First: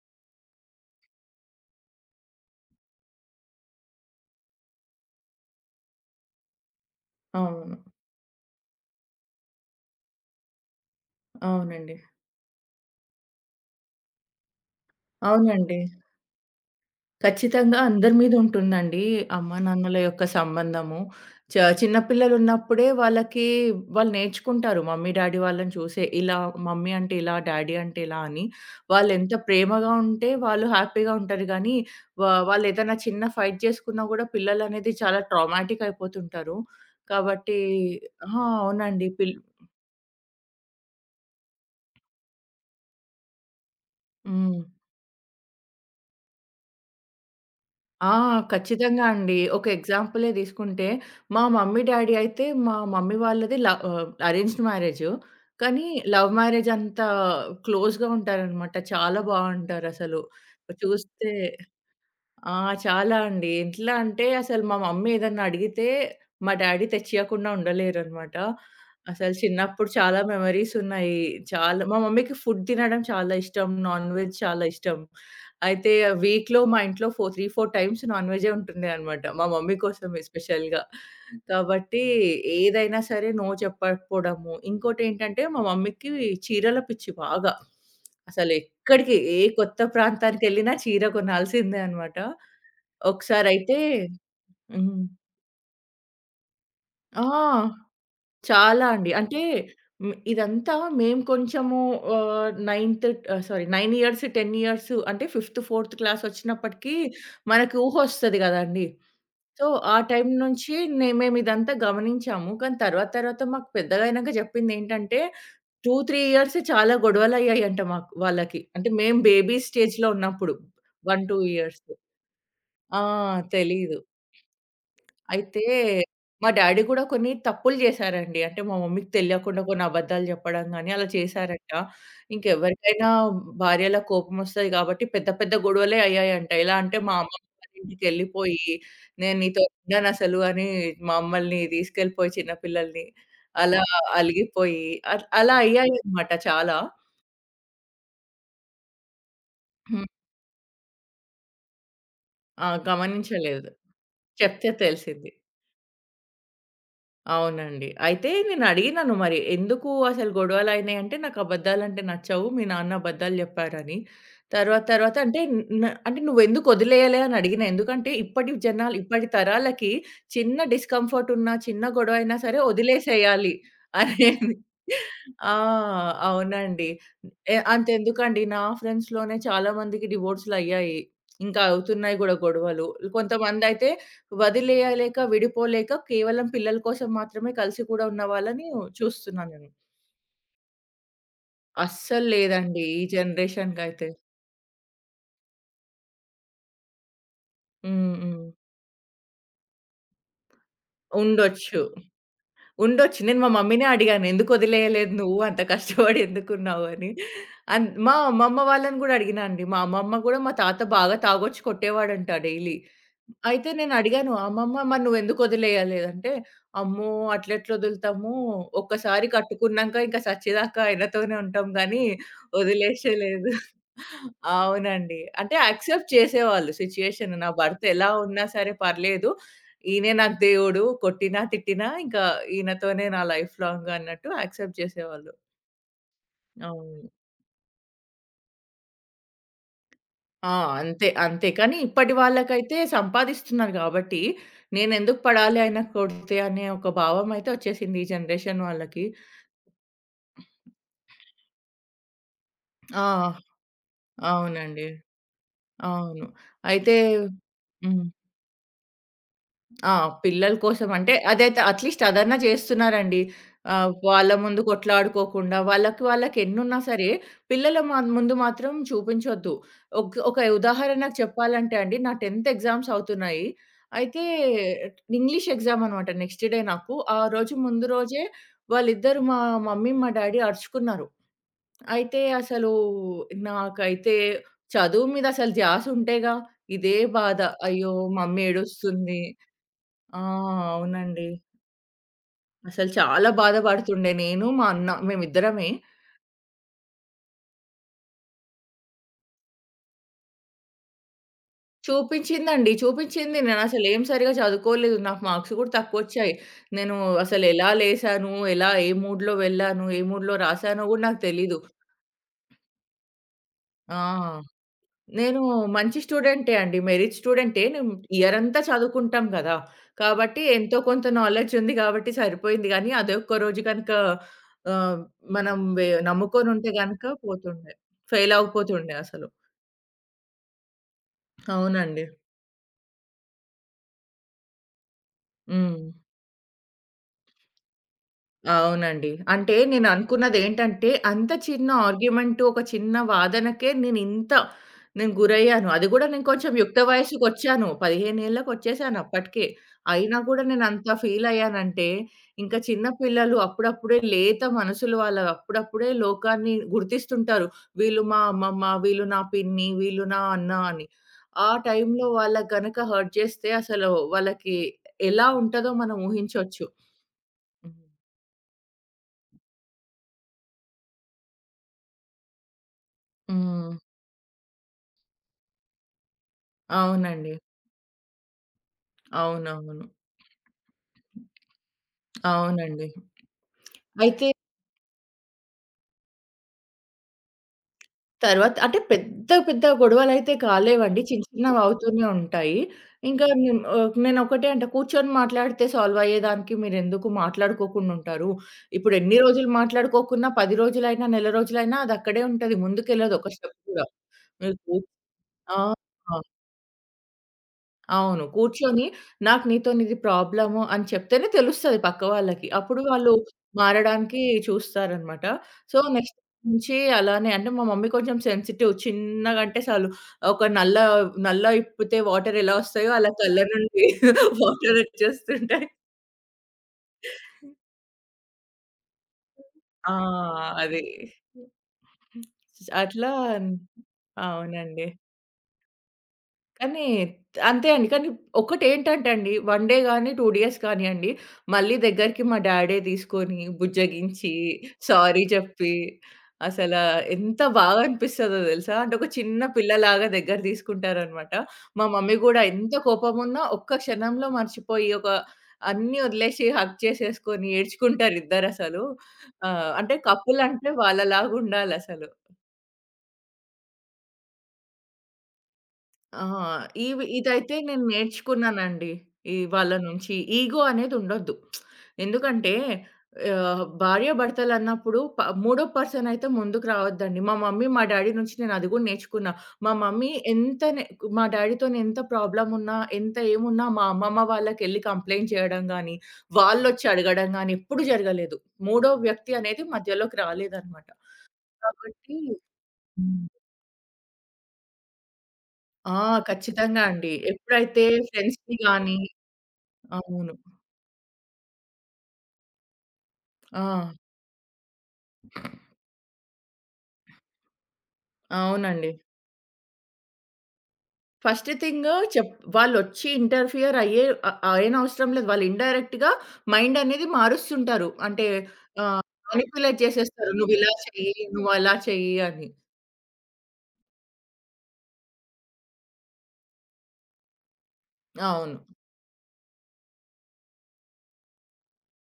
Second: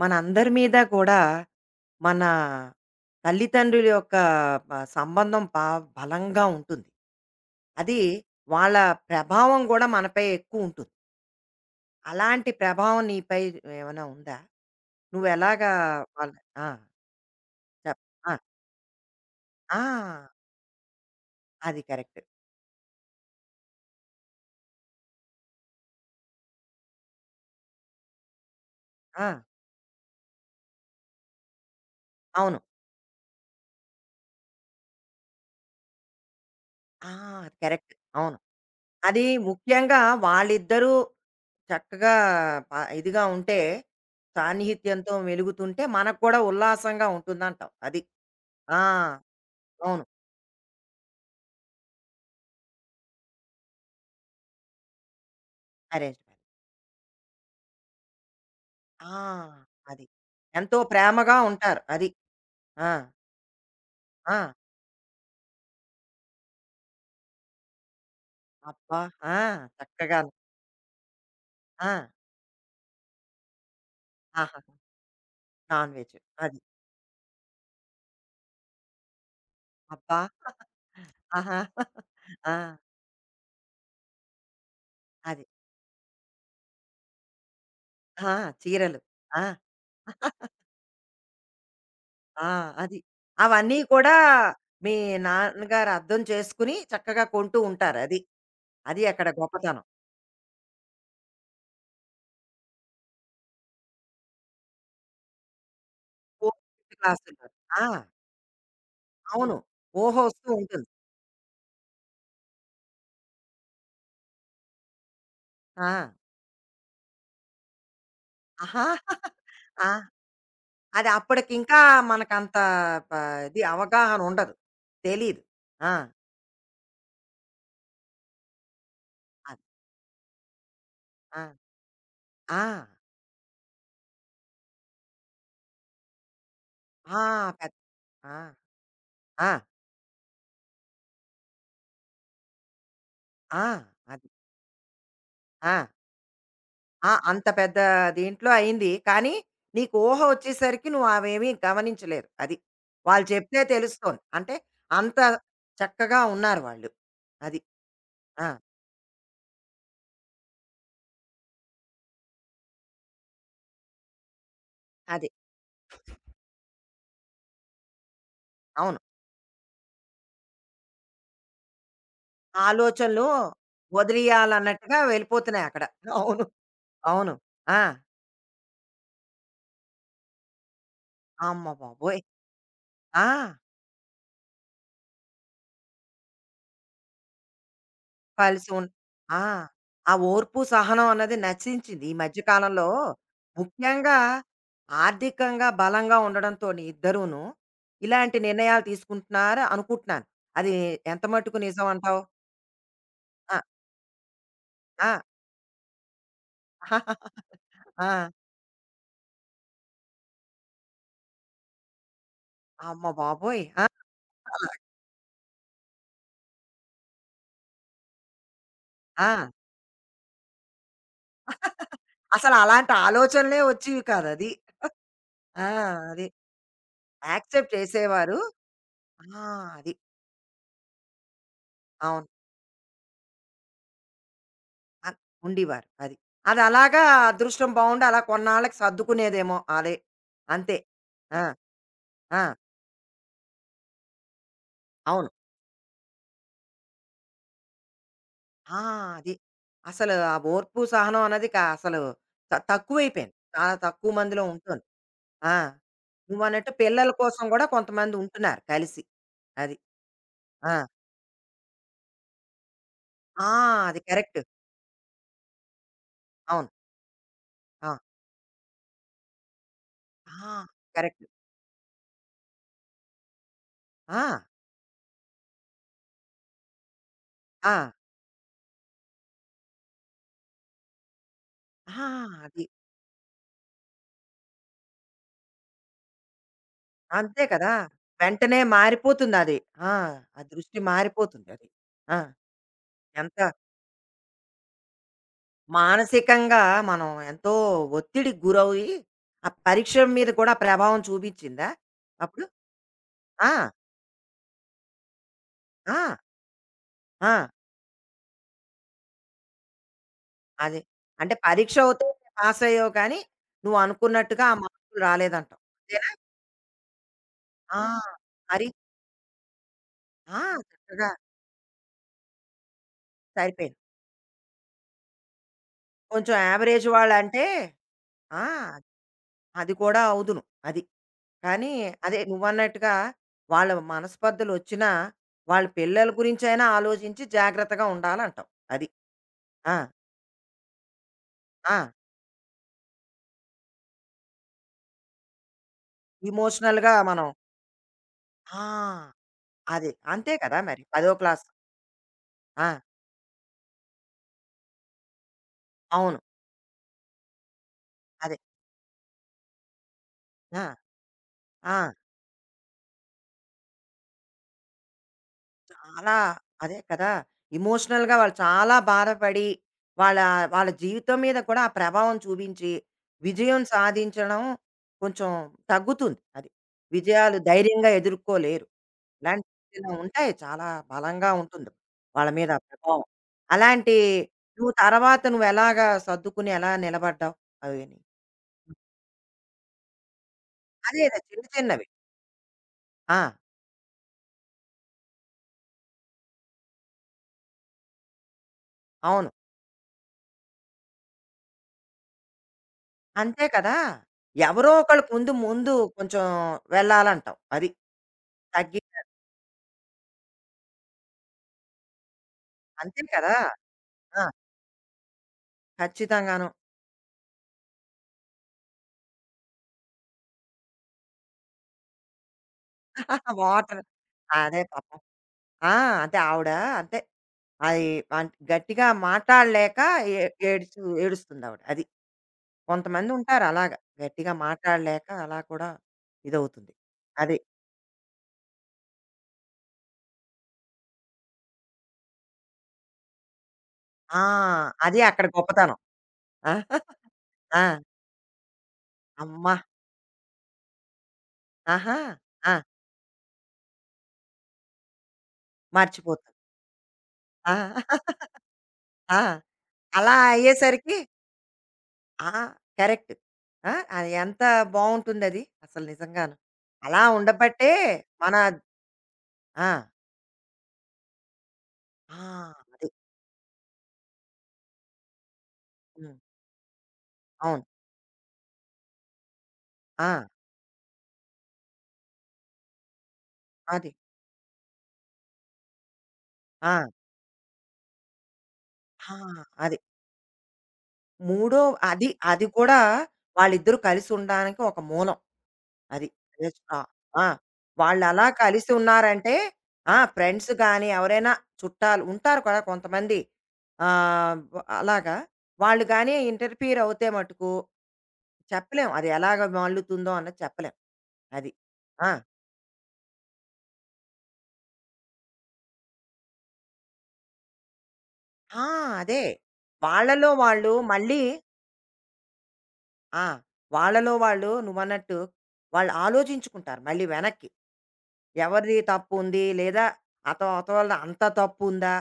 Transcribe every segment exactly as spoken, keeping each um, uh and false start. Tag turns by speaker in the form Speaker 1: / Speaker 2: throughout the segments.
Speaker 1: మనందరి మీద కూడా మన తల్లిదండ్రుల యొక్క బ- సంబంధం బా బలంగా ఉంటుంది.
Speaker 2: అవును.
Speaker 1: అది వాళ్ళ ప్రభావం కూడా మనపై ఎక్కువ ఉంటుంది.
Speaker 2: అవునండి.
Speaker 1: అలాంటి ప్రభావం నీపై ఏమైనా ఉందా? నువ్వు ఎలాగా?
Speaker 2: అవునండి.
Speaker 1: వాళ్ళ ఆ,
Speaker 2: ఖచ్చితంగా
Speaker 1: చెప్
Speaker 2: అందరి మీద
Speaker 1: ఆ,
Speaker 2: ఉంటుందండి
Speaker 1: ఆ,
Speaker 2: అమ్మానాన్నల యొక్క సంబంధము. చ
Speaker 1: అది
Speaker 2: చిన్న
Speaker 1: కరెక్ట్.
Speaker 2: పిల్లలున్నప్పుడే వాళ్ళకి వాళ్ళు నేర్చుకుంటారు మమ్మీ, డ్యాడీ వాళ్ళని చూసే. ఇలా మమ్మీ అంటే ఇలా, డ్యాడీ అంటే ఇలా అని. వాళ్ళెంత ప్రేమగా ఉంటే వాళ్ళు హ్యాపీగా ఉంటారు గానీ, వ
Speaker 1: అవును.
Speaker 2: వాళ్ళేదైనా చిన్న ఫైట్ చేసుకున్నా గూడా పిల్లలనేది చాలా ట్రామాటిక్ అయిపోతుంటారు.
Speaker 1: ఆ! అది
Speaker 2: కాబట్టి
Speaker 1: కరెక్ట్.
Speaker 2: ఆ!
Speaker 1: అవును.
Speaker 2: అవునండి.
Speaker 1: అది
Speaker 2: పిల్
Speaker 1: ముఖ్యంగా వాళ్ళిద్దరూ చక్కగా ప ఇదిగా ఉంటే,
Speaker 2: హ్మ్.
Speaker 1: సాన్నిహిత్యంతో మెలుగుతుంటే మనకు కూడా ఉల్లాసంగా ఉంటుందంటావు. అది.
Speaker 2: ఆ!
Speaker 1: ఆ!
Speaker 2: ఖచ్చితంగా అండి. ఒక
Speaker 1: అవును.
Speaker 2: ఎగ్జాంపులే తీసుకుంటే, మా మమ్మీ, డ్యాడీ అయితే మా మమ్మీ వాళ్ళది ల ఆహ్, అరేంజ్డ్ మ్యారేజు. కానీ
Speaker 1: అరేంజ్ మ్యారేజ్.
Speaker 2: లవ్ మ్యారేజ్ అంత క్లోజ్‌గా ఉంటారనమాట.
Speaker 1: ఆ!
Speaker 2: చాలా
Speaker 1: అది.
Speaker 2: బావుంటారసలు.
Speaker 1: ఎంతో
Speaker 2: చూస్తే
Speaker 1: ప్రేమగా ఉంటారు. అది.
Speaker 2: ఆ!
Speaker 1: ఆ!
Speaker 2: చాలా అండి. ఎట్లా అంటే
Speaker 1: ఆ!
Speaker 2: అసలు మా మమ్మీ ఏదన్నా అడిగితే మా డ్యాడీ తెచ్చియకుండా ఉండలేరనమాట.
Speaker 1: అబ్బా!
Speaker 2: అసలు
Speaker 1: ఆ!
Speaker 2: చిన్నప్పుడు చాలా
Speaker 1: చక్కగాను.
Speaker 2: మెమోరీస్ ఉన్నాయి. చాలా
Speaker 1: ఆ!
Speaker 2: మా మమ్మీకి ఫుడ్ తినడం చాలా ఇష్టం. నాన్ వెజ్
Speaker 1: ఆహా!
Speaker 2: చాలా ఇష్టం. అయితే
Speaker 1: నాన్ వెజ్. అది.
Speaker 2: వీక్‌లో మా ఇంట్లో ఫో మూడు, నాలుగు టైమ్స్ నాన్ వెజే ఉంటుండే అనమాట. మా మమ్మీ
Speaker 1: అబ్బా!
Speaker 2: కోసమే స్పెషల్‌గా.
Speaker 1: ఆహా!
Speaker 2: కాబట్టి
Speaker 1: ఆ!
Speaker 2: ఏదైనా సరే నో చెప్పకపోవడము. ఇంకోటేంటంటే
Speaker 1: అది.
Speaker 2: మా మమ్మీకి చీరల పిచ్చి బాగా.
Speaker 1: ఆ! చీరలు.
Speaker 2: అసలెక్కడికి ఏ
Speaker 1: ఆ!
Speaker 2: కొత్త ప్రాంతానికెళ్ళినా చీర కొనాల్సిందే అనమాట.
Speaker 1: ఆ! అది. అవన్నీ
Speaker 2: ఒకసారైతే
Speaker 1: కూడా మీ
Speaker 2: హ్మ్.
Speaker 1: నాన్నగారు అర్థం చేసుకుని చక్కగా
Speaker 2: ఆ!
Speaker 1: కొంటూ ఉంటారు. అది.
Speaker 2: చాలా
Speaker 1: అది
Speaker 2: అండి.
Speaker 1: అక్కడ
Speaker 2: అంటే
Speaker 1: గొప్పతనం.
Speaker 2: హ్మ్, ఇదంతా మేము కొంచెము ఆహ్, నైన్త్ ఆహ్, సారీ తొమ్మిది ఇయర్స్, పది ఇయర్స్ అంటే ఫిఫ్త్, ఫోర్త్
Speaker 1: ఓహ్!
Speaker 2: క్లాసొచ్చినప్పటికి
Speaker 1: ఫిఫ్త్ క్లాసులోనే.
Speaker 2: మనకి
Speaker 1: ఆ!
Speaker 2: ఊహొస్తది గదండీ!
Speaker 1: అవును.
Speaker 2: సో, ఆ
Speaker 1: ఊహ
Speaker 2: టైం
Speaker 1: వస్తూ
Speaker 2: నుంచి
Speaker 1: ఉంటుంది.
Speaker 2: నే మేమిదంతా గమనించాము. కానీ తర్వాత తర్వాత మాకు పెద్దగయినంక జెప్పిందేంటంటే రెండు,
Speaker 1: ఆ!
Speaker 2: మూడు ఇయర్సే చాలా గొడవలయ్యాయంట మాకు వాళ్ళకి.
Speaker 1: ఆహా!
Speaker 2: అంటే మేము బేబీ
Speaker 1: ఆ!
Speaker 2: స్టేజ్‌లో ఉన్నప్పుడు. ఒకటి,
Speaker 1: అది
Speaker 2: రెండు
Speaker 1: అప్పటికింకా
Speaker 2: ఇయర్స్.
Speaker 1: మనకంత
Speaker 2: ఆ!
Speaker 1: ప ఇది
Speaker 2: తెలీదు.
Speaker 1: అవగాహన ఉండదు. తెలీదు.
Speaker 2: అయితే
Speaker 1: ఆ!
Speaker 2: మా డ్యాడీ కూడా కొన్ని తప్పులు చేశారండి. అంటే మా మమ్మీకి తెలియకుండా
Speaker 1: అది.
Speaker 2: కొన్ని అబద్ధాలు చెప్పడం గాని అలా
Speaker 1: ఆ!
Speaker 2: చేశారంట.
Speaker 1: ఆ!
Speaker 2: ఇంకెవరికైనా భార్యల కోపమొస్తది కాబట్టి పెద్ద పెద్ద గొడవలే అయ్యాయంట. ఎలా అంటే మా
Speaker 1: ఆ!
Speaker 2: అమ్మమ్మ వాళ్ళ
Speaker 1: పెద్ ఆ!
Speaker 2: ఇంటికెళ్ళిపోయి "నేను
Speaker 1: ఆ!
Speaker 2: నీతో ఉండనసలు" అని మమ్మల్ని తీసుకెళ్ళిపోయి చిన్న పిల్లల్ని
Speaker 1: ఆ!
Speaker 2: అలా
Speaker 1: అది.
Speaker 2: అలిగిపోయి అట్ అలా
Speaker 1: ఆ!
Speaker 2: అయ్యాయన్నమాట చాలా.
Speaker 1: ఆ! అంత పెద్ద దీంట్లో అయింది. కానీ నీకు
Speaker 2: హ్మ్.
Speaker 1: ఊహ వచ్చేసరికి నువ్వవేమీ గమనించలేదు. అది.
Speaker 2: ఆ!
Speaker 1: వాళ్ళు చెప్తే
Speaker 2: గమనించలేదు.
Speaker 1: తెలుస్తోంది. అంటే
Speaker 2: చెప్తే
Speaker 1: అంత
Speaker 2: తెలిసింది.
Speaker 1: చక్కగా ఉన్నారు వాళ్ళు. అది.
Speaker 2: అవునండి. అయితే
Speaker 1: ఆ!
Speaker 2: నేనడిగినాను మరి ఎందుకు అసలు గొడవలయినాయంటే, "నాకబద్దాలంటే నచ్చవు. మీ నాన్న అబద్దాలు జెప్పారని." తర్వాత తర్వాత
Speaker 1: అది.
Speaker 2: అంటే న అంటే "నువ్వెందుకు వదిలేయలే?" అని అడిగినా. ఎందుకంటే ఇప్పటి జనాలు
Speaker 1: అవును.
Speaker 2: ఇప్పటి తరాలకి చిన్న డిస్కంఫర్ట్ ఉన్నా, చిన్న గొడవైనా సరే
Speaker 1: ఆలోచనలు
Speaker 2: వదిలేసేయాలి అనేది.
Speaker 1: వదిలియాలన్నట్టుగా
Speaker 2: ఆ!
Speaker 1: వెళ్ళిపోతున్నాయి అక్కడ. అవును.
Speaker 2: అవునండి.
Speaker 1: అవును.
Speaker 2: ఎ
Speaker 1: ఆ!
Speaker 2: అంతెందుకండి నా ఫ్రెండ్స్‌లోనే చాలా మందికి డివోర్స్‌లయ్యాయి. ఇంకా
Speaker 1: అమ్మ
Speaker 2: అవుతున్నాయి
Speaker 1: బాబోయ్!
Speaker 2: గూడా గొడవలు.
Speaker 1: ఆ!
Speaker 2: కొంతమందయితే వదిలేయలేక, విడిపోలేక కేవలం పిల్లల కోసం మాత్రమే కలిసి కూడా ఉన్న వాళ్ళని
Speaker 1: కలిసి ఉన్ ఆ!
Speaker 2: చూస్తున్నా నేను.
Speaker 1: ఆ ఓర్పు, సహనం అన్నది నశించింది ఈ
Speaker 2: అస్సలు
Speaker 1: మధ్య
Speaker 2: లేదండి.
Speaker 1: కాలంలో.
Speaker 2: ఈ జనరేషన్‌కైతే.
Speaker 1: ముఖ్యంగా ఆర్థికంగా బలంగా ఉండడంతోని ఇద్దరూను
Speaker 2: హ్మ్.
Speaker 1: ఇలాంటి
Speaker 2: హ్మ్.
Speaker 1: నిర్ణయాలు తీసుకుంటున్నారు అనుకుంటున్నాను. అది ఎంత మట్టుకు
Speaker 2: ఉండొచ్చు.
Speaker 1: నిజం అంటావు?
Speaker 2: ఉండొచ్చు. నేను మా
Speaker 1: ఆ!
Speaker 2: మమ్మీనే అడిగాను. "ఎందుకు
Speaker 1: ఆ!
Speaker 2: వదిలేయలేదు నువ్వు? అంత కష్టపడి ఎందుకున్నావు" అని. అన్ మా
Speaker 1: ఆ!
Speaker 2: అమ్మమ్మ వాళ్ళని గూడా అడిగినా అండి. మా అమ్మమ్మ గూడా మా తాత బాగా తాగొచ్చి కొట్టేవాడంట డైలీ.
Speaker 1: అమ్మ బాబోయ్!
Speaker 2: అయితే
Speaker 1: ఆ!
Speaker 2: నేను అడిగాను, "అమ్మమ్మ మరి నువ్వెందుకు వదిలేయలేదు?" అంటే, "అమ్మో! అట్లెట్ల వదులుతాము? ఒక్కసారి
Speaker 1: ఆ!
Speaker 2: కట్టుకున్నాంక ఇంక సచ్చేదాకా ఆయనతోనే ఉంటాం గానీ
Speaker 1: అసలు అలాంటి
Speaker 2: వదిలేసేలేదు."
Speaker 1: ఆలోచనలే వచ్చేవి కాదు. అది.
Speaker 2: అవునండి. అంటే
Speaker 1: ఆ!
Speaker 2: యాక్సెప్ట్
Speaker 1: అది.
Speaker 2: చేసేవాళ్ళు సిట్యుయేషన్. నా
Speaker 1: యాక్సెప్ట్
Speaker 2: భర్త ఎలా
Speaker 1: చేసేవారు.
Speaker 2: ఉన్నా సరే పర్లేదు.
Speaker 1: ఆ! అది.
Speaker 2: ఈయనే నాకు దేవుడు. కొట్టినా, తిట్టినా ఇంకా
Speaker 1: అవును.
Speaker 2: ఈయనతోనే నా లైఫ్ లాంగ్ అన్నట్టు యాక్సెప్ట్
Speaker 1: అన్
Speaker 2: చేసేవాళ్ళు.
Speaker 1: ఉండేవారు. అది. అదలాగా
Speaker 2: అవును.
Speaker 1: అదృష్టం బావుండి అలా కొన్నాళ్ళకి సర్దుకునేదేమో అదే.
Speaker 2: ఆ!
Speaker 1: అంతే.
Speaker 2: అంతే.
Speaker 1: ఆ!
Speaker 2: అంతే. కానీ ఇప్పటి
Speaker 1: ఆ!
Speaker 2: వాళ్ళకైతే సంపాదిస్తున్నారు గాబట్టి, నేనెందుకు
Speaker 1: అవును.
Speaker 2: పడాలి ఆయన కొడితే అనే ఒక భావం అయితే వచ్చేసింది ఈ జనరేషన్
Speaker 1: ఆ!
Speaker 2: వాళ్ళకి.
Speaker 1: అది. అసలు ఆ ఓర్పు, సహనం అన్నది క అసలు త
Speaker 2: ఆ!
Speaker 1: తక్కువైపోయింది. చాలా తక్కువ మందిలో ఉంటుంది.
Speaker 2: అవునండి.
Speaker 1: ఆ!
Speaker 2: అవును.
Speaker 1: నువ్వన్నట్టు
Speaker 2: అయితే
Speaker 1: పిల్లల కోసం గూడా
Speaker 2: హ్మ్.
Speaker 1: కొంతమంది ఉంటున్నారు కలిసి. అది.
Speaker 2: ఆ! పిల్లల
Speaker 1: ఆ!
Speaker 2: కోసం అంటే అదైతే అట్‌లీస్ట్ అదన్నా చేస్తున్నారండి.
Speaker 1: ఆ!
Speaker 2: ఆహ్,
Speaker 1: అది
Speaker 2: వాళ్ళ
Speaker 1: కరెక్ట్.
Speaker 2: ముందు కొట్లాడుకోకుండా వాళ్ళకి వాళ్ళకి
Speaker 1: అవును.
Speaker 2: ఎన్నున్నా సరే, పిల్లల
Speaker 1: ఆ!
Speaker 2: మ ముందు మాత్రం చూపించొద్దు. ఒక ఒక
Speaker 1: ఆ!
Speaker 2: ఉదాహరణకు
Speaker 1: కరెక్ట్.
Speaker 2: చెప్పాలంటే అండి, నా పదవ ఎగ్జామ్స్ అవుతున్నాయి.
Speaker 1: ఆ!
Speaker 2: అయితే ఇంగ్లీష్ ఎగ్జామ్ అనమాట నెక్స్ట్ డే నాకు. ఆ రోజు
Speaker 1: ఆ!
Speaker 2: ముందు రోజే వాళ్ళిద్దరు మా మమ్మీ, మా డ్యాడీ అరుచుకున్నారు.
Speaker 1: ఆ!
Speaker 2: అయితే
Speaker 1: అది.
Speaker 2: అసలు నాకైతే చదువు మీద అసలు ధ్యాస ఉంటేగా ఇదే బాధ.
Speaker 1: అంతే కదా!
Speaker 2: అయ్యో! మమ్మీ
Speaker 1: వెంటనే
Speaker 2: ఏడుస్తుంది.
Speaker 1: మారిపోతుందది. ఆ!
Speaker 2: ఆ!
Speaker 1: ఆ దృష్టి
Speaker 2: అవునండి.
Speaker 1: మారిపోతుందది. ఆ!
Speaker 2: అసలు చాలా
Speaker 1: ఎంత
Speaker 2: బాధపడుతుండే నేను, మా అన్న మేమిద్దరమే.
Speaker 1: మానసికంగా మనం ఎంతో ఒత్తిడికి గురవుయి, ఆ పరీక్షల మీద కూడా ప్రభావం చూపించిందా అప్పుడు?
Speaker 2: చూపించిందండి. చూపించింది.
Speaker 1: ఆ!
Speaker 2: నేనసలేం సరిగ్గా చదువుకోలేదు. నాకు మార్క్స్ కూడా
Speaker 1: ఆ!
Speaker 2: తక్కువొచ్చాయి. నేను
Speaker 1: ఆ!
Speaker 2: అసలెలా లేసాను, ఎలా ఏ మూడ్‌లో వెళ్ళాను, ఏ మూడ్‌లో
Speaker 1: అదే.
Speaker 2: రాసానో గూడా నాకు
Speaker 1: అంటే
Speaker 2: తెలీదు.
Speaker 1: పరీక్ష అవుతే పాస్ అయ్యావు కానీ, నువ్వు
Speaker 2: ఆ!
Speaker 1: అనుకున్నట్టుగా ఆ మార్కులు
Speaker 2: నేను
Speaker 1: రాలేదంటావు.
Speaker 2: మంచి
Speaker 1: అంతేనా?
Speaker 2: స్టూడెంటే అండి. మెరిట్ స్టూడెంటే.
Speaker 1: ఆ!
Speaker 2: నేను ఇయర్ అంతా
Speaker 1: మరి
Speaker 2: చదువుకుంటాం గదా!
Speaker 1: ఆ!
Speaker 2: కాబట్టి ఎంతో కొంత
Speaker 1: చక్కగా
Speaker 2: నాలెడ్జ్ ఉంది కాబట్టి సరిపోయింది గానీ, అదొక్క రోజు
Speaker 1: సరిపోయింది.
Speaker 2: గనుక ఆహ్, మనం వె
Speaker 1: కొంచెం
Speaker 2: నమ్ముకొనుంటే
Speaker 1: యావరేజ్
Speaker 2: గనక
Speaker 1: వాళ్ళంటే
Speaker 2: పోతుండే. ఫెయిల్
Speaker 1: ఆ!
Speaker 2: అవ్వకపోతుండే అసలు.
Speaker 1: అది కూడా అవుదును. అది. కానీ
Speaker 2: అవునండి.
Speaker 1: అదే నువ్వన్నట్టుగా వాళ్ళ మనస్పర్ధలొచ్చినా, వాళ్ళ
Speaker 2: హ్మ్.
Speaker 1: పిల్లల గురించైనా ఆలోచించి జాగ్రత్తగా ఉండాలంటావు. అది.
Speaker 2: అవునండి. అంటే
Speaker 1: ఆ!
Speaker 2: నేను అనుకున్నదేంటంటే, అంత చిన్న
Speaker 1: ఆ!
Speaker 2: ఆర్గ్యుమెంట్ ఒక చిన్న వాదనకే నేనింత నేను గురయ్యాను. అది గూడా నేను కొంచెం యుక్త
Speaker 1: ఎమోషనల్‌గా మనం
Speaker 2: వయస్సుకొచ్చాను. పదిహేను
Speaker 1: ఆ!
Speaker 2: ఏళ్లకొచ్చేసాను అప్పటికే.
Speaker 1: అదే.
Speaker 2: అయినా
Speaker 1: అంతే
Speaker 2: గూడా
Speaker 1: కదా మరి.
Speaker 2: నేనంత
Speaker 1: పదో క్లాస్.
Speaker 2: ఫీలయ్యానంటే, ఇంకా
Speaker 1: ఆ!
Speaker 2: చిన్న పిల్లలు అప్పుడప్పుడే లేత మనసులు వాళ్ళవి. అప్పుడప్పుడే
Speaker 1: అవును.
Speaker 2: లోకాన్ని గుర్తిస్తుంటారు. వీళ్ళు మా
Speaker 1: అదే.
Speaker 2: అమ్మమ్మ, వీళ్ళు నా పిన్ని, వీళ్ళు నా అన్న
Speaker 1: ఆ!
Speaker 2: అని. ఆ
Speaker 1: ఆ!
Speaker 2: టైంలో వాళ్ళకి గనక హర్ట్ చేస్తే అసలు వాళ్ళకి ఎలా ఉంటదో మనం
Speaker 1: చాలా
Speaker 2: ఊహించొచ్చు.
Speaker 1: అదే కదా! ఎమోషనల్‌గా వాళ్ళు చాలా బాధపడి, వాళ్ళ వాళ్ళ జీవితం మీద కూడా ఆ ప్రభావం చూపించి, విజయం
Speaker 2: హ్మ్.
Speaker 1: సాధించడం కొంచెం తగ్గుతుంది. అది.
Speaker 2: అవునండి.
Speaker 1: విజయాలు ధైర్యంగా ఎదుర్కోలేరు.
Speaker 2: అవునవును.
Speaker 1: ఇలాంటివి ఉంటాయి. చాలా బలంగా ఉంటుంది వాళ్ళ మీద ఆ
Speaker 2: అవునండి.
Speaker 1: ప్రభావం. అలాంటి
Speaker 2: అయితే
Speaker 1: నువ్వు తర్వాత నువ్వెలాగా సర్దుకుని ఎలా నిలబడ్డావు అవిని?
Speaker 2: తర్వాత అంటే పెద్ద పెద్ద గొడవలైతే
Speaker 1: అదే
Speaker 2: కాలేవండి.
Speaker 1: అదే.
Speaker 2: చిన్న
Speaker 1: చిన్న చిన్నవి.
Speaker 2: చిన్నవవుతూనే ఉంటాయి.
Speaker 1: ఆ!
Speaker 2: ఇంకా నేను ఆహ్, నేనొకటే అంట, కూర్చొని మాట్లాడితే సాల్వ్ అయ్యేదానికి మీరెందుకు మాట్లాడుకోకుండా ఉంటారు? ఇప్పుడు ఎన్ని
Speaker 1: అవును.
Speaker 2: రోజులు మాట్లాడుకోకున్నా పది రోజులైనా, నెల రోజులైనా అదక్కడే ఉంటది. ముందుకెళ్ళదు ఒక
Speaker 1: అంతే
Speaker 2: స్టెప్
Speaker 1: కదా!
Speaker 2: కూడా. మీరు
Speaker 1: ఎవరో
Speaker 2: కూ
Speaker 1: ఒకళ్ళు ముందు ముందు
Speaker 2: ఆ!
Speaker 1: కొంచెం వెళ్ళాలంటావు. అది.
Speaker 2: అవును.
Speaker 1: తగ్గి
Speaker 2: కూర్చొని నాకు నీతోనిది ప్రాబ్లము అని చెప్తేనే తెలుస్తది పక్క వాళ్ళకి. అప్పుడు
Speaker 1: అంతే
Speaker 2: వాళ్ళు
Speaker 1: కదా!
Speaker 2: మారడానికి
Speaker 1: ఆ!
Speaker 2: చూస్తారనమాట. సో, నెక్స్ట్
Speaker 1: ఖచ్చితంగాను.
Speaker 2: నుంచి అలానే అంటే మా మమ్మీ కొంచెం సెన్సిటివ్. చిన్నగంటే చాలు ఒక నల్ల నల్లా ఇప్పితే వాటర్ ఎలా వస్తాయో అలా కళ్ళ
Speaker 1: వాటర్
Speaker 2: నుండి
Speaker 1: అదే
Speaker 2: వాటర్
Speaker 1: పాపం.
Speaker 2: వచ్చేస్తుంటాయి.
Speaker 1: ఆ! అంటే ఆవిడ అంతే. అది అన్ గట్టిగా మాట్లాడలేక
Speaker 2: ఆ!
Speaker 1: ఏ
Speaker 2: అది.
Speaker 1: ఏడుస్తూ ఏడుస్తుందావిడ. అది. కొంతమంది
Speaker 2: అట్లా
Speaker 1: ఉంటారు అలాగా. గట్టిగా
Speaker 2: అవునండి.
Speaker 1: మాట్లాడలేక అలా కూడా ఇదవుతుంది.
Speaker 2: కానీ
Speaker 1: అది.
Speaker 2: అంతే అండి. కానీ ఒకటేంటంటే అండి, వన్ డే గాని, రెండు డేస్ కానియండి, మళ్ళీ దగ్గరికి మా డాడే తీసుకొని,
Speaker 1: ఆ!
Speaker 2: బుజ్జగించి,
Speaker 1: అది
Speaker 2: సారీ
Speaker 1: అక్కడ
Speaker 2: చెప్పి,
Speaker 1: గొప్పతనం. ఆ!
Speaker 2: అసలా ఎంత
Speaker 1: ఆ!
Speaker 2: బాగా అనిపిస్తదో తెలుసా? అంటే ఒక చిన్న
Speaker 1: అమ్మా!
Speaker 2: పిల్లలాగా దగ్గర తీసుకుంటారనమాట. మా
Speaker 1: ఆహా!
Speaker 2: మమ్మీ గూడా
Speaker 1: ఆ!
Speaker 2: ఎంత కోపమున్నా ఒక్క క్షణంలో మర్చిపోయి, ఒక అన్నీ
Speaker 1: మర్చిపోతాం.
Speaker 2: వదిలేసి హగ్ చేసేసుకొని
Speaker 1: ఆ!
Speaker 2: ఏడ్చుకుంటారిద్దరసలు.
Speaker 1: ఆ!
Speaker 2: ఆహ్, అంటే
Speaker 1: అలా
Speaker 2: కపులంటే
Speaker 1: అయ్యేసరికి
Speaker 2: వాళ్ళలాగుండాలసలు.
Speaker 1: ఆ! కరెక్ట్. ఆ! అది ఎంత బావుంటుందది అసలు
Speaker 2: ఆ!
Speaker 1: నిజంగాను. అలా
Speaker 2: ఇవి ఇదైతే
Speaker 1: ఉండబట్టే
Speaker 2: నేను
Speaker 1: మన
Speaker 2: నేర్చుకున్నానండి. ఈ వాళ్ళ
Speaker 1: ఆ!
Speaker 2: నుంచి. ఈగో అనేది ఉండొద్దు.
Speaker 1: ఆ!
Speaker 2: ఎందుకంటే
Speaker 1: అది.
Speaker 2: ఆహ్, భార్యాభర్తలన్నప్పుడు ప మూడో పర్సన్
Speaker 1: హ్మ్.
Speaker 2: అయితే ముందుకు రావద్దండి. మా
Speaker 1: అవును.
Speaker 2: మమ్మీ, మా డ్యాడీ నుంచి నేను అది కూడా నేర్చుకున్నా. మా మమ్మీ
Speaker 1: ఆ!
Speaker 2: ఎంత నే మా డ్యాడీతోని ఎంత ప్రాబ్లమ్ ఉన్నా, ఎంత ఏమున్నా మా
Speaker 1: అది.
Speaker 2: అమ్మమ్మ వాళ్ళకెళ్ళి కంప్లెయింట్ చేయడం గానీ,
Speaker 1: ఆ!
Speaker 2: వాళ్ళొచ్చి అడగడం గానీ ఎప్పుడు జరగలేదు. మూడో
Speaker 1: ఆ!
Speaker 2: వ్యక్తి అనేది
Speaker 1: అది.
Speaker 2: మధ్యలోకి రాలేదనమాట.
Speaker 1: మూడో అది
Speaker 2: కాబట్టి
Speaker 1: అది కూడా
Speaker 2: హ్మ్.
Speaker 1: వాళ్ళిద్దరూ కలిసుండడానికి ఒక మూలం.
Speaker 2: ఆ!
Speaker 1: అది. జస్ట్ ఆ!
Speaker 2: ఖచ్చితంగా అండి.
Speaker 1: ఆ!
Speaker 2: ఎప్పుడైతే
Speaker 1: వాళ్ళలా
Speaker 2: ఫ్రెండ్స్‌ని
Speaker 1: కలిసి
Speaker 2: గానీ
Speaker 1: ఉన్నారంటే ఆ!
Speaker 2: అవును.
Speaker 1: ఫ్రెండ్స్ గానీ, ఎవరైనా చుట్టాలు ఉంటారు కదా కొంతమంది.
Speaker 2: ఆ!
Speaker 1: ఆహ్, వ అలాగా వాళ్ళు గానీ ఇంటర్ఫియర్ అవుతే మటుకు చెప్పలేం.
Speaker 2: అవునండి.
Speaker 1: అది ఎలాగ మల్లుతుందో అన్నది చెప్పలేం.
Speaker 2: ఫస్ట్
Speaker 1: అది.
Speaker 2: థింగ్
Speaker 1: ఆ!
Speaker 2: చెప్ వాళ్ళొచ్చి ఇంటర్ఫియర్ అయ్యే అ అయ్యనవసరం లేదు. వాళ్ళు ఇండైరెక్ట్‌గా మైండ్ అనేది మారుస్తుంటారు. అంటే
Speaker 1: ఆ!
Speaker 2: ఆహ్,
Speaker 1: అదే.
Speaker 2: మానిప్యులేట్
Speaker 1: వాళ్ళలో
Speaker 2: చేసేస్తారు. నువ్విలా
Speaker 1: వాళ్ళు మళ్ళీ
Speaker 2: చెయ్యి, నువ్వలా చెయ్యి అని.
Speaker 1: ఆ! వాళ్ళలో వాళ్ళు నువ్వన్నట్టు వాళ్ళు ఆలోచించుకుంటారు మళ్ళీ వెనక్కి.
Speaker 2: అవును.
Speaker 1: ఎవరిది తప్పుంది? లేదా అత అవతలోళ్ళది అంత తప్పుందా?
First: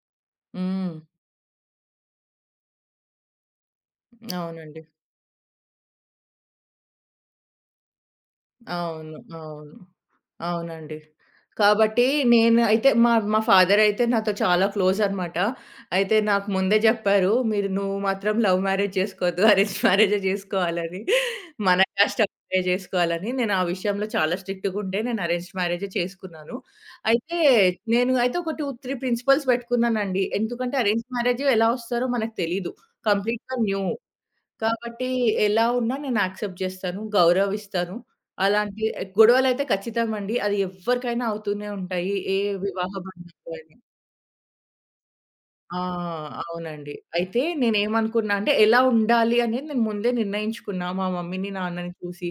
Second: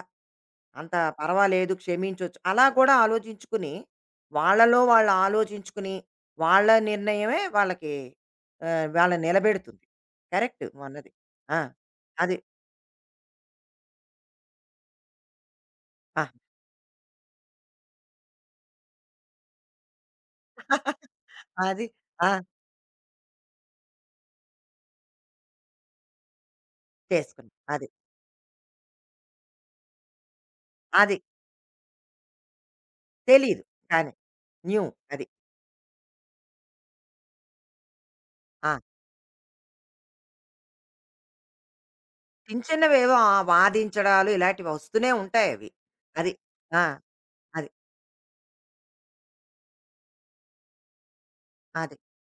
Speaker 1: అంత
Speaker 2: హ్మ్.
Speaker 1: పర్వాలేదు, క్షమించొచ్చు. అలా కూడా ఆలోచించుకుని, వాళ్ళలో
Speaker 2: అవునండి.
Speaker 1: వాళ్ళు ఆలోచించుకుని, వాళ్ళ నిర్ణయమే వాళ్ళకి ఆహ్,
Speaker 2: అవును.
Speaker 1: వాళ్ళని
Speaker 2: అవును.
Speaker 1: నిలబెడుతుంది. కరెక్ట్
Speaker 2: అవునండి.
Speaker 1: నువ్వన్నది. ఆ!
Speaker 2: కాబట్టి
Speaker 1: అది.
Speaker 2: నేను అయితే మా మా ఫాదరయితే నాతో చాలా క్లోజనమాట. అయితే
Speaker 1: ఆ!
Speaker 2: నాకు ముందే జెప్పారు, "మీరు నువ్వు మాత్రం లవ్ మ్యారేజ్ చేసుకోవద్దు. అరేంజ్ మ్యారేజే జేసుకోవాలని. మన
Speaker 1: అది.
Speaker 2: కాస్ట్
Speaker 1: ఆ!
Speaker 2: అమ్మాయే జేసుకోవాలని." నేను ఆ విషయంలో చాలా స్ట్రిక్ట్‌గుండే నేను అరేంజ్డ్ మ్యారేజే చేసుకున్నాను. అయితే
Speaker 1: చేసుకున్నాం. అది.
Speaker 2: నేను అయితే ఒక రెండు, మూడు ప్రిన్సిపల్స్ పెట్టుకున్నానండి. ఎందుకంటే అరేంజ్
Speaker 1: అది.
Speaker 2: మ్యారేజ్ ఎలా వస్తారో మనకు తెలీదు. కంప్లీట్‌గా
Speaker 1: తెలీదు.
Speaker 2: న్యూ.
Speaker 1: కానీ న్యూ
Speaker 2: కాబట్టి
Speaker 1: అది.
Speaker 2: ఎలా ఉన్నా నేను యాక్సెప్ట్ చేస్తాను. గౌరవిస్తాను.
Speaker 1: ఆ!
Speaker 2: అలాంటి గొడవలైతే ఖచ్చితమండి. అది ఎవ్వరికైనా అవుతూనే ఉంటాయి. ఏ
Speaker 1: చిన్న
Speaker 2: వివాహ
Speaker 1: చిన్నవేవో ఆహ్,
Speaker 2: బంధంలో అయినా.
Speaker 1: వాదించడాలు ఇలాంటివి వస్తూనే ఉంటాయి అవి.
Speaker 2: ఆ!
Speaker 1: అది. ఆ!
Speaker 2: అవునండి. అయితే
Speaker 1: అది.
Speaker 2: నేనేమనుకున్నా అంటే, ఎలా ఉండాలి అనేది నేను ముందే నిర్ణయించుకున్నా. మా మమ్మీని, నాన్నని
Speaker 1: అది.
Speaker 2: చూసి,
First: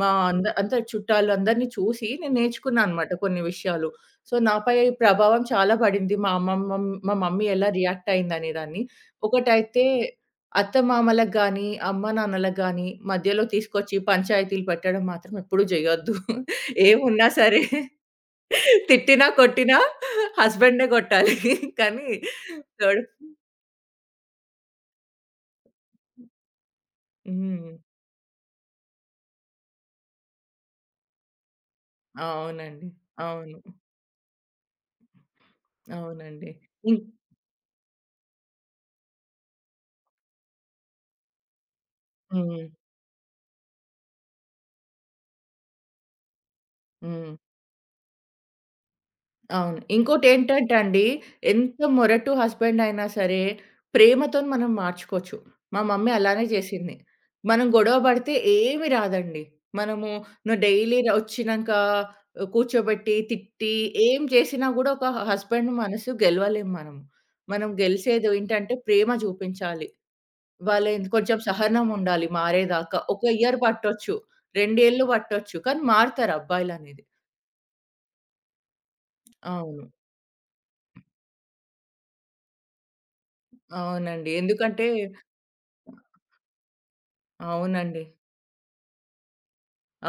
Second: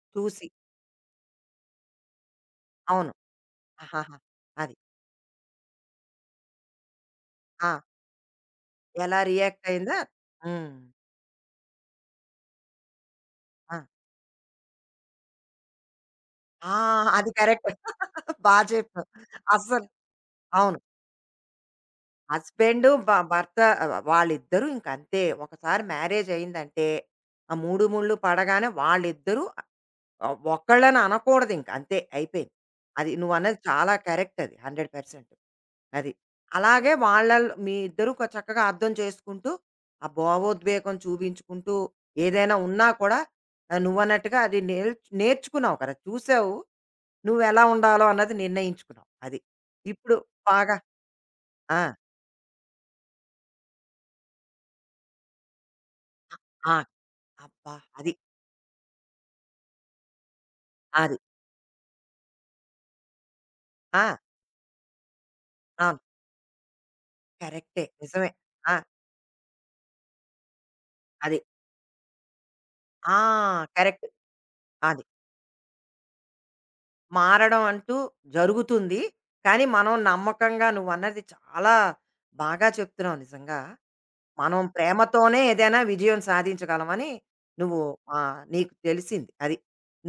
Speaker 2: మా
Speaker 1: చూసి.
Speaker 2: అంద అంత చుట్టాలు అందరిని చూసి నేను నేర్చుకున్నా అనమాట
Speaker 1: అవును.
Speaker 2: కొన్ని విషయాలు.
Speaker 1: ఆహాహా!
Speaker 2: సో,
Speaker 1: అది.
Speaker 2: నాపై ప్రభావం చాలా పడింది. మా అమ్మమ్మ మా మమ్మీ ఎలా
Speaker 1: ఆ!
Speaker 2: రియాక్ట్ అయిందనేదాన్ని.
Speaker 1: ఎలా రియాక్ట్
Speaker 2: ఒకటైతే
Speaker 1: అయిందా? హ్మ్.
Speaker 2: అత్తమామలకు గాని, అమ్మానాన్నలకు గాని మధ్యలో
Speaker 1: ఆ!
Speaker 2: తీసుకొచ్చి పంచాయతీలు పెట్టడం మాత్రం ఎప్పుడూ జేయొద్దు.
Speaker 1: ఆ!
Speaker 2: ఏమున్నా
Speaker 1: అది
Speaker 2: సరే
Speaker 1: కరెక్ట్. బా చెప్పావు.
Speaker 2: తిట్టినా, కొట్టినా
Speaker 1: అస్సలు. అవును.
Speaker 2: హస్బెండ్‌నే కొట్టాలి. కానీ
Speaker 1: హస్బెండు,
Speaker 2: థర్డ్
Speaker 1: బ భర్త ఆహ్, వాళ్ళిద్దరూ ఇంకంతే. ఒకసారి మ్యారేజ్ అయిందంటే, ఆ
Speaker 2: హ్మ్.
Speaker 1: మూడు ముళ్ళు పడగానే వాళ్ళిద్దరూ ఆహ్, ఒకళ్ళని అనకూడదింక. అంతే అయిపోయింది.
Speaker 2: అవునండి.
Speaker 1: అది
Speaker 2: అవును.
Speaker 1: నువ్వన్నది చాలా కరెక్ట్. అది. నూరు శాతం. అది.
Speaker 2: అవునండి.
Speaker 1: అలాగే
Speaker 2: ఇం
Speaker 1: వాళ్ళలో మీ ఇద్దరూ కొ చక్కగా అర్థం చేసుకుంటూ, ఆ భావోద్వేగం చూపించుకుంటూ, ఏదైనా
Speaker 2: హ్మ్.
Speaker 1: ఉన్నా కూడా ఆహ్, నువ్వన్నట్టుగా అది నేర్చ్ నేర్చుకున్నావు కదా! చూసావు.
Speaker 2: హ్మ్.
Speaker 1: నువ్వెలా ఉండాలో అన్నది నిర్ణయించుకున్నావు. అది.
Speaker 2: అవును.
Speaker 1: ఇప్పుడు
Speaker 2: ఇంకోటేంటంటే
Speaker 1: బాగా
Speaker 2: అండి,
Speaker 1: ఆ!
Speaker 2: ఎంత మొరటు హస్బెండ్ అయినా సరే, ప్రేమతోని మనం మార్చుకోవచ్చు. మా మమ్మీ అలానే
Speaker 1: ఆ!
Speaker 2: చేసింది. మనం
Speaker 1: అబ్బా!
Speaker 2: గొడవ
Speaker 1: అది.
Speaker 2: పడితే ఏమి రాదండి. మనము నువ్వు డైలీ ర
Speaker 1: అది.
Speaker 2: ఒచ్చినంక కూర్చోబెట్టి, తిట్టి,
Speaker 1: ఆ!
Speaker 2: ఏం చేసినా గూడా ఒక హస్బెండ్
Speaker 1: అవును.
Speaker 2: మనసు గెలవలేం మనము. మనం
Speaker 1: కరెక్టే.
Speaker 2: గెలిసేది
Speaker 1: నిజమే. ఆ!
Speaker 2: ఏంటంటే ప్రేమ చూపించాలి. వాళ్ళేంది
Speaker 1: అది.
Speaker 2: కొంచెం సహనం ఉండాలి మారేదాకా.
Speaker 1: ఆ!
Speaker 2: ఒక ఇయర్
Speaker 1: కరెక్ట్.
Speaker 2: పట్టొచ్చు, రెండు
Speaker 1: అది.
Speaker 2: ఏళ్ళు పట్టొచ్చు, కానీ మారుతారు అబ్బాయిలనేది.
Speaker 1: మారడం అంటూ జరుగుతుంది. కానీ
Speaker 2: అవును.
Speaker 1: మనం నమ్మకంగా నువ్వన్నది చాలా బాగా చెప్తున్నావు నిజంగా.
Speaker 2: అవునండి.
Speaker 1: మనం
Speaker 2: ఎందుకంటే
Speaker 1: ప్రేమతోనే ఏదైనా విజయం సాధించగలమని నువ్వు
Speaker 2: అవునండి.
Speaker 1: ఆహ్, నీకు తెలిసింది. అది.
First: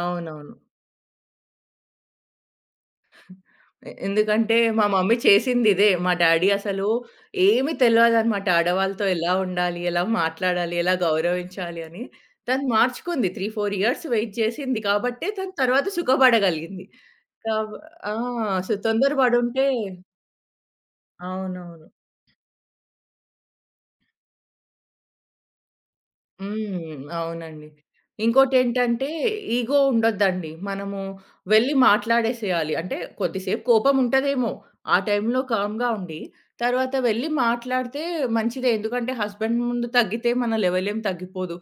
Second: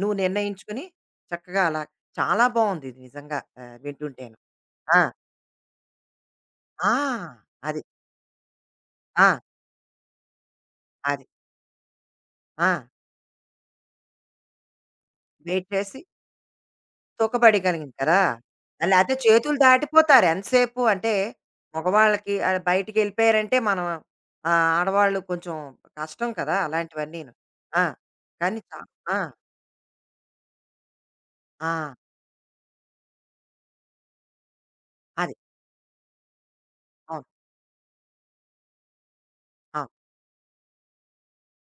Speaker 1: నువ్వు
Speaker 2: అవునవును.
Speaker 1: నిర్ణయించుకుని చక్కగా అలా చాలా బావుంది ఇది నిజంగా ఆహ్,
Speaker 2: ఎ
Speaker 1: వింటుంటేను.
Speaker 2: ఎందుకంటే మా
Speaker 1: ఆ!
Speaker 2: మమ్మీ చేసిందిదే. మా డ్యాడీ అసలు
Speaker 1: ఆ!
Speaker 2: ఏమి
Speaker 1: అది.
Speaker 2: తెలవదనమాట. ఆడవాళ్ళతో
Speaker 1: ఆ!
Speaker 2: ఎలా ఉండాలి? ఎలా మాట్లాడాలి? ఎలా
Speaker 1: అది.
Speaker 2: గౌరవించాలి? అని. తను
Speaker 1: ఆ!
Speaker 2: మార్చుకుంది. మూడు, నాలుగు ఇయర్స్ వెయిట్ చేసింది కాబట్టే తను
Speaker 1: వెయిట్
Speaker 2: తర్వాత
Speaker 1: చేసి
Speaker 2: సుఖపడగలిగింది. కాబ
Speaker 1: తూకబడగలిగింది
Speaker 2: ఆ!
Speaker 1: కదా!
Speaker 2: సో
Speaker 1: లేతే చేతులు
Speaker 2: తొందరపడుంటే
Speaker 1: దాటిపోతారు ఎంతసేపు అంటే
Speaker 2: అవునవును.
Speaker 1: మగవాళ్ళకి ఆహ్, బయటికెళ్ళిపోయారంటే మనం ఆహ్, ఆడవాళ్ళు కొంచెం కష్టం కదా!
Speaker 2: హ్మ్.
Speaker 1: అలాంటివన్నీను.
Speaker 2: అవునండి.
Speaker 1: ఆ! కానీ చా
Speaker 2: ఇంకోటేంటంటే
Speaker 1: ఆ!
Speaker 2: ఈగో ఉండొద్దండి. మనము వెళ్లి
Speaker 1: ఆ!
Speaker 2: మాట్లాడేసేయాలి. అంటే కొద్దిసేపు కోపముంటదేమో! ఆ
Speaker 1: అది.
Speaker 2: టైంలో కామ్‌గా ఉండి, తర్వాత
Speaker 1: అవును.
Speaker 2: వెళ్లి మాట్లాడితే మంచిదే. ఎందుకంటే హస్బెండ్ ముందు
Speaker 1: అవును.
Speaker 2: తగ్గితే మన లెవెల్ ఏం తగ్గిపోదు.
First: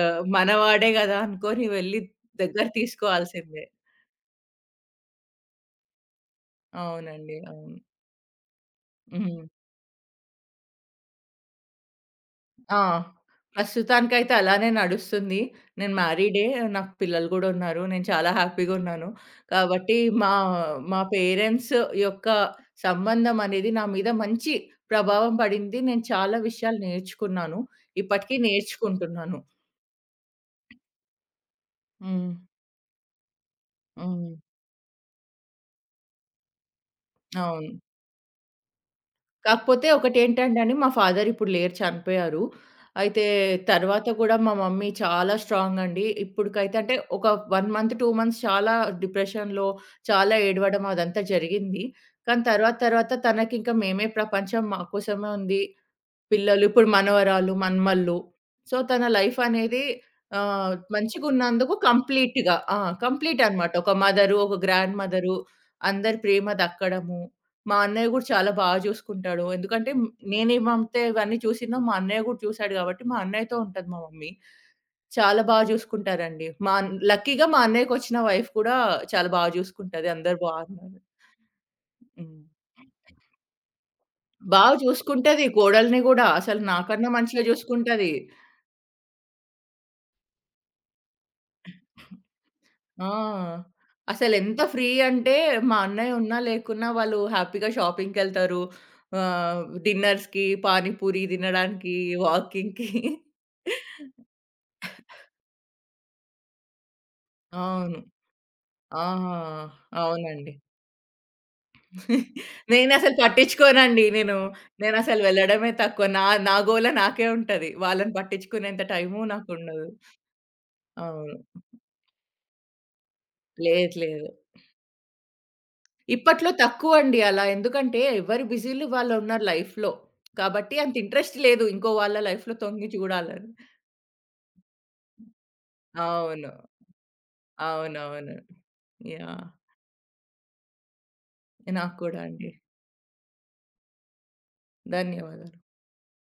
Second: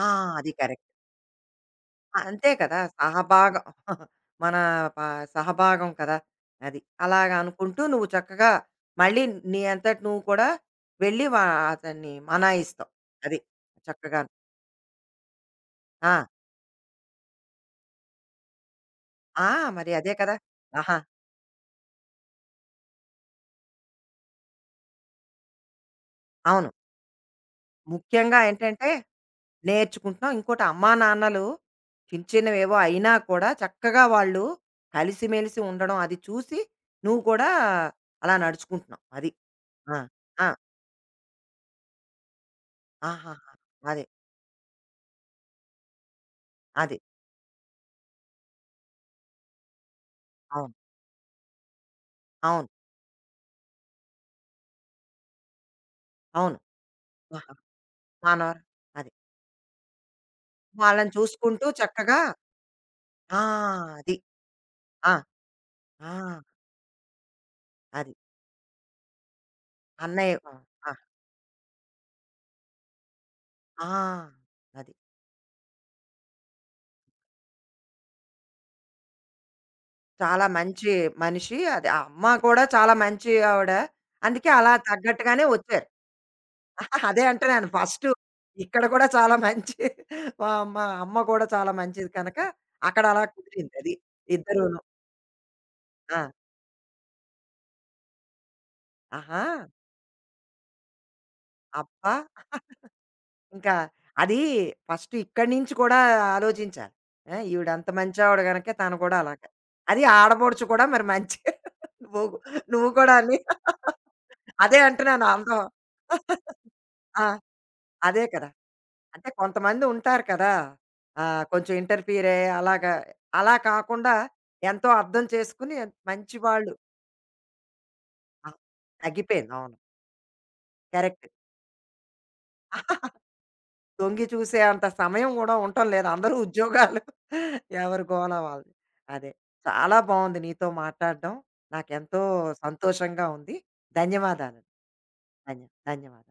Speaker 1: ఆ! అది కరెక్ట్.
Speaker 2: మనవాడే గదా! అనుకోని వెళ్లి
Speaker 1: అంతే
Speaker 2: దగ్గర
Speaker 1: కదా! సహభాగం.
Speaker 2: తీసుకోవాల్సిందే.
Speaker 1: మన ప సహభాగం కదా! అది. అలాగా
Speaker 2: అవునండి. అవును.
Speaker 1: అనుకుంటూ నువ్వు చక్కగా మళ్ళీ
Speaker 2: హ్మ్.
Speaker 1: నీ అంతట నువ్వు కూడా వెళ్ళి వా అతన్ని
Speaker 2: ఆ!
Speaker 1: మనాయిస్తావు. అది. చక్కగాను.
Speaker 2: ప్రస్తుతానికైతే అలానే నడుస్తుంది. నేను
Speaker 1: ఆ!
Speaker 2: మ్యారీడే. నాకు పిల్లలు గూడా ఉన్నారు. నేను చాలా హ్యాపీగా ఉన్నాను.
Speaker 1: ఆ! మరి
Speaker 2: కాబట్టి
Speaker 1: అదే
Speaker 2: మా
Speaker 1: కదా! ఆహా!
Speaker 2: మా పేరెంట్స్ యొక్క సంబంధం అనేది నా మీద మంచి ప్రభావం పడింది. నేను చాలా
Speaker 1: అవును.
Speaker 2: విషయాలు నేర్చుకున్నాను. ఇప్పటికి
Speaker 1: ముఖ్యంగా ఏంటంటే
Speaker 2: నేర్చుకుంటున్నాను.
Speaker 1: నేర్చుకుంటున్నాం. ఇంకోటి అమ్మానాన్నలు చిన్న
Speaker 2: హ్మ్.
Speaker 1: చిన్నవేవో అయినా కూడా చక్కగా
Speaker 2: హ్మ్.
Speaker 1: వాళ్ళు కలిసిమెలిసి ఉండడం అది చూసి నువ్వు కూడా
Speaker 2: అవును.
Speaker 1: అలా నడుచుకుంటున్నావు. అది.
Speaker 2: కాకపోతే
Speaker 1: ఆ! ఆ!
Speaker 2: ఒకటేంటండని మా ఫాదర్ ఇప్పుడు లేరు చనిపోయారు. అయితే
Speaker 1: ఆహాహా! అదే.
Speaker 2: తర్వాత గూడా మా మమ్మీ చాలా స్ట్రాంగ్ అండి. ఇప్పటికైతే అంటే
Speaker 1: అదే.
Speaker 2: ఒక 1 మంత్, రెండు మంత్స్ చాలా డిప్రెషన్‌లో చాలా
Speaker 1: అవును.
Speaker 2: ఏడవడం అదంతా జరిగింది. కానీ
Speaker 1: అవును.
Speaker 2: తర్వాత తర్వాత తనకింకా మేమే ప్రపంచం మా కోసమే ఉంది.
Speaker 1: అవును.
Speaker 2: పిల్లలు ఇప్పుడు మనవరాలు,
Speaker 1: ఆహా!
Speaker 2: మన్మళ్ళు.
Speaker 1: మనవరా
Speaker 2: సో, తన
Speaker 1: అది.
Speaker 2: లైఫ్ అనేది ఆహ్,
Speaker 1: వాళ్ళని చూసుకుంటూ
Speaker 2: మంచిగున్నందుకు
Speaker 1: చక్కగా
Speaker 2: కంప్లీట్‌గా ఆ! మంచిగా ఉన్నందుకు కంప్లీట్
Speaker 1: ఆ!
Speaker 2: అనమాట. ఒక
Speaker 1: అది.
Speaker 2: మదరు, ఒక గ్రాండ్
Speaker 1: ఆ!
Speaker 2: మదరు,
Speaker 1: ఆ!
Speaker 2: అందరి ప్రేమ దక్కడము. మా అన్నయ్య
Speaker 1: అది.
Speaker 2: గూడా చాలా బా జూసుకుంటాడు. ఎందుకంటే హ్మ్,
Speaker 1: అన్నయ్య ఆ! ఆ!
Speaker 2: నేనేమంతే ఇవన్నీ చూసినో మా అన్నయ్య గూడా చూసాడు గాబట్టి, మా అన్నయ్యతో
Speaker 1: ఆ,
Speaker 2: ఉంటది మా మమ్మీ.
Speaker 1: అది.
Speaker 2: చాలా బా జూసుకుంటారండి. మా అన్ లక్కీగా మా అన్నయ్యకొచ్చిన వైఫ్ కూడా చాలా బా జూసుకుంటది. అందరూ
Speaker 1: చాలా మంచి
Speaker 2: బావున్నారు.
Speaker 1: మనిషి. అది ఆ అమ్మ
Speaker 2: హ్మ్.
Speaker 1: కూడా చాలా మంచి ఆవిడ. అందుకే
Speaker 2: బా
Speaker 1: అలా తగ్గట్టుగానే
Speaker 2: జూసుకుంటది
Speaker 1: వచ్చారు.
Speaker 2: కోడల్ని గూడా. అసలు
Speaker 1: ఆహా,
Speaker 2: నాకన్నా
Speaker 1: అదే
Speaker 2: మంచిగా
Speaker 1: అంటున్నాను ఫస్టు
Speaker 2: జూసుకుంటది.
Speaker 1: ఇక్కడ కూడా చాలా మంచి. మా మా అమ్మ కూడా చాలా మంచిది కనుక అక్కడ అలా
Speaker 2: ఆ!
Speaker 1: కుదిరిందది.
Speaker 2: అసలెంత
Speaker 1: ఇద్దరూను.
Speaker 2: ఫ్రీ అంటే, మా అన్నయ్య
Speaker 1: ఆ!
Speaker 2: ఉన్నా, లేకున్నా వాళ్ళు హ్యాపీగా షాపింగ్‌కెళ్తారు.
Speaker 1: ఆహా!
Speaker 2: ఆహ్, డిన్నర్స్‌కి, పానీపూరి తినడానికి,
Speaker 1: అబ్బా!
Speaker 2: వాకింగ్‌కి.
Speaker 1: ఇంకా అది ఫస్ట్ ఇక్కడి నుంచి కూడా ఆలోచించాలి. ఆ! ఈవిడ అంత
Speaker 2: అవును.
Speaker 1: మంచావిడ గనక తను
Speaker 2: ఆ!
Speaker 1: కూడా అలాగా. అది
Speaker 2: అవునండి.
Speaker 1: ఆడపడుచు కూడా మరి మంచి. నువ్వు నువ్వు కూడా
Speaker 2: నేనసలు
Speaker 1: అని
Speaker 2: పట్టించుకోనండి. నేను
Speaker 1: అదే
Speaker 2: నేనసలు
Speaker 1: అంటున్నాను అందం.
Speaker 2: వెళ్ళడమే తక్కువ. నా నా గోల
Speaker 1: ఆ!
Speaker 2: నాకే ఉంటది. వాళ్ళని
Speaker 1: అదే కదా!
Speaker 2: పట్టించుకునేంత టైము
Speaker 1: అంటే కొంతమంది
Speaker 2: నాకుండదు.
Speaker 1: ఉంటారు కదా!
Speaker 2: అవును.
Speaker 1: ఆహ్, కొంచెం ఇంటర్ఫియర్ అయ్యి అలాగా అలా
Speaker 2: లేదు
Speaker 1: కాకుండా
Speaker 2: లేదు.
Speaker 1: ఎంతో అర్థం చేసుకుని మంచి
Speaker 2: ఇప్పట్లో
Speaker 1: వాళ్ళు.
Speaker 2: తక్కువండి అలా. ఎందుకంటే ఎవరి
Speaker 1: ఆ!
Speaker 2: బిజీలు వాళ్ళున్నారు
Speaker 1: తగ్గిపోయింది. అవును.
Speaker 2: లైఫ్‌లో. కాబట్టి అంత
Speaker 1: కరెక్ట్.
Speaker 2: ఇంట్రెస్ట్ లేదు. ఇంకో వాళ్ళ లైఫ్‌లో తొంగి చూడాలని.
Speaker 1: తొంగి చూసే అంత సమయం గూడా ఉండటం లేదు. అందరూ
Speaker 2: అవును.
Speaker 1: ఉద్యోగాలు. ఎవరి గోల
Speaker 2: అవునవును.
Speaker 1: వాళ్ళది. అదే.
Speaker 2: యాహ్!
Speaker 1: చాలా బావుంది నీతో మాట్లాడడం.
Speaker 2: నాకు కూడా
Speaker 1: నాకెంతో
Speaker 2: అండి.
Speaker 1: సంతోషంగా ఉంది. ధన్యవాదాలు.
Speaker 2: ధన్యవాదాలు.
Speaker 1: ధన్య ధన్యవాదాలు.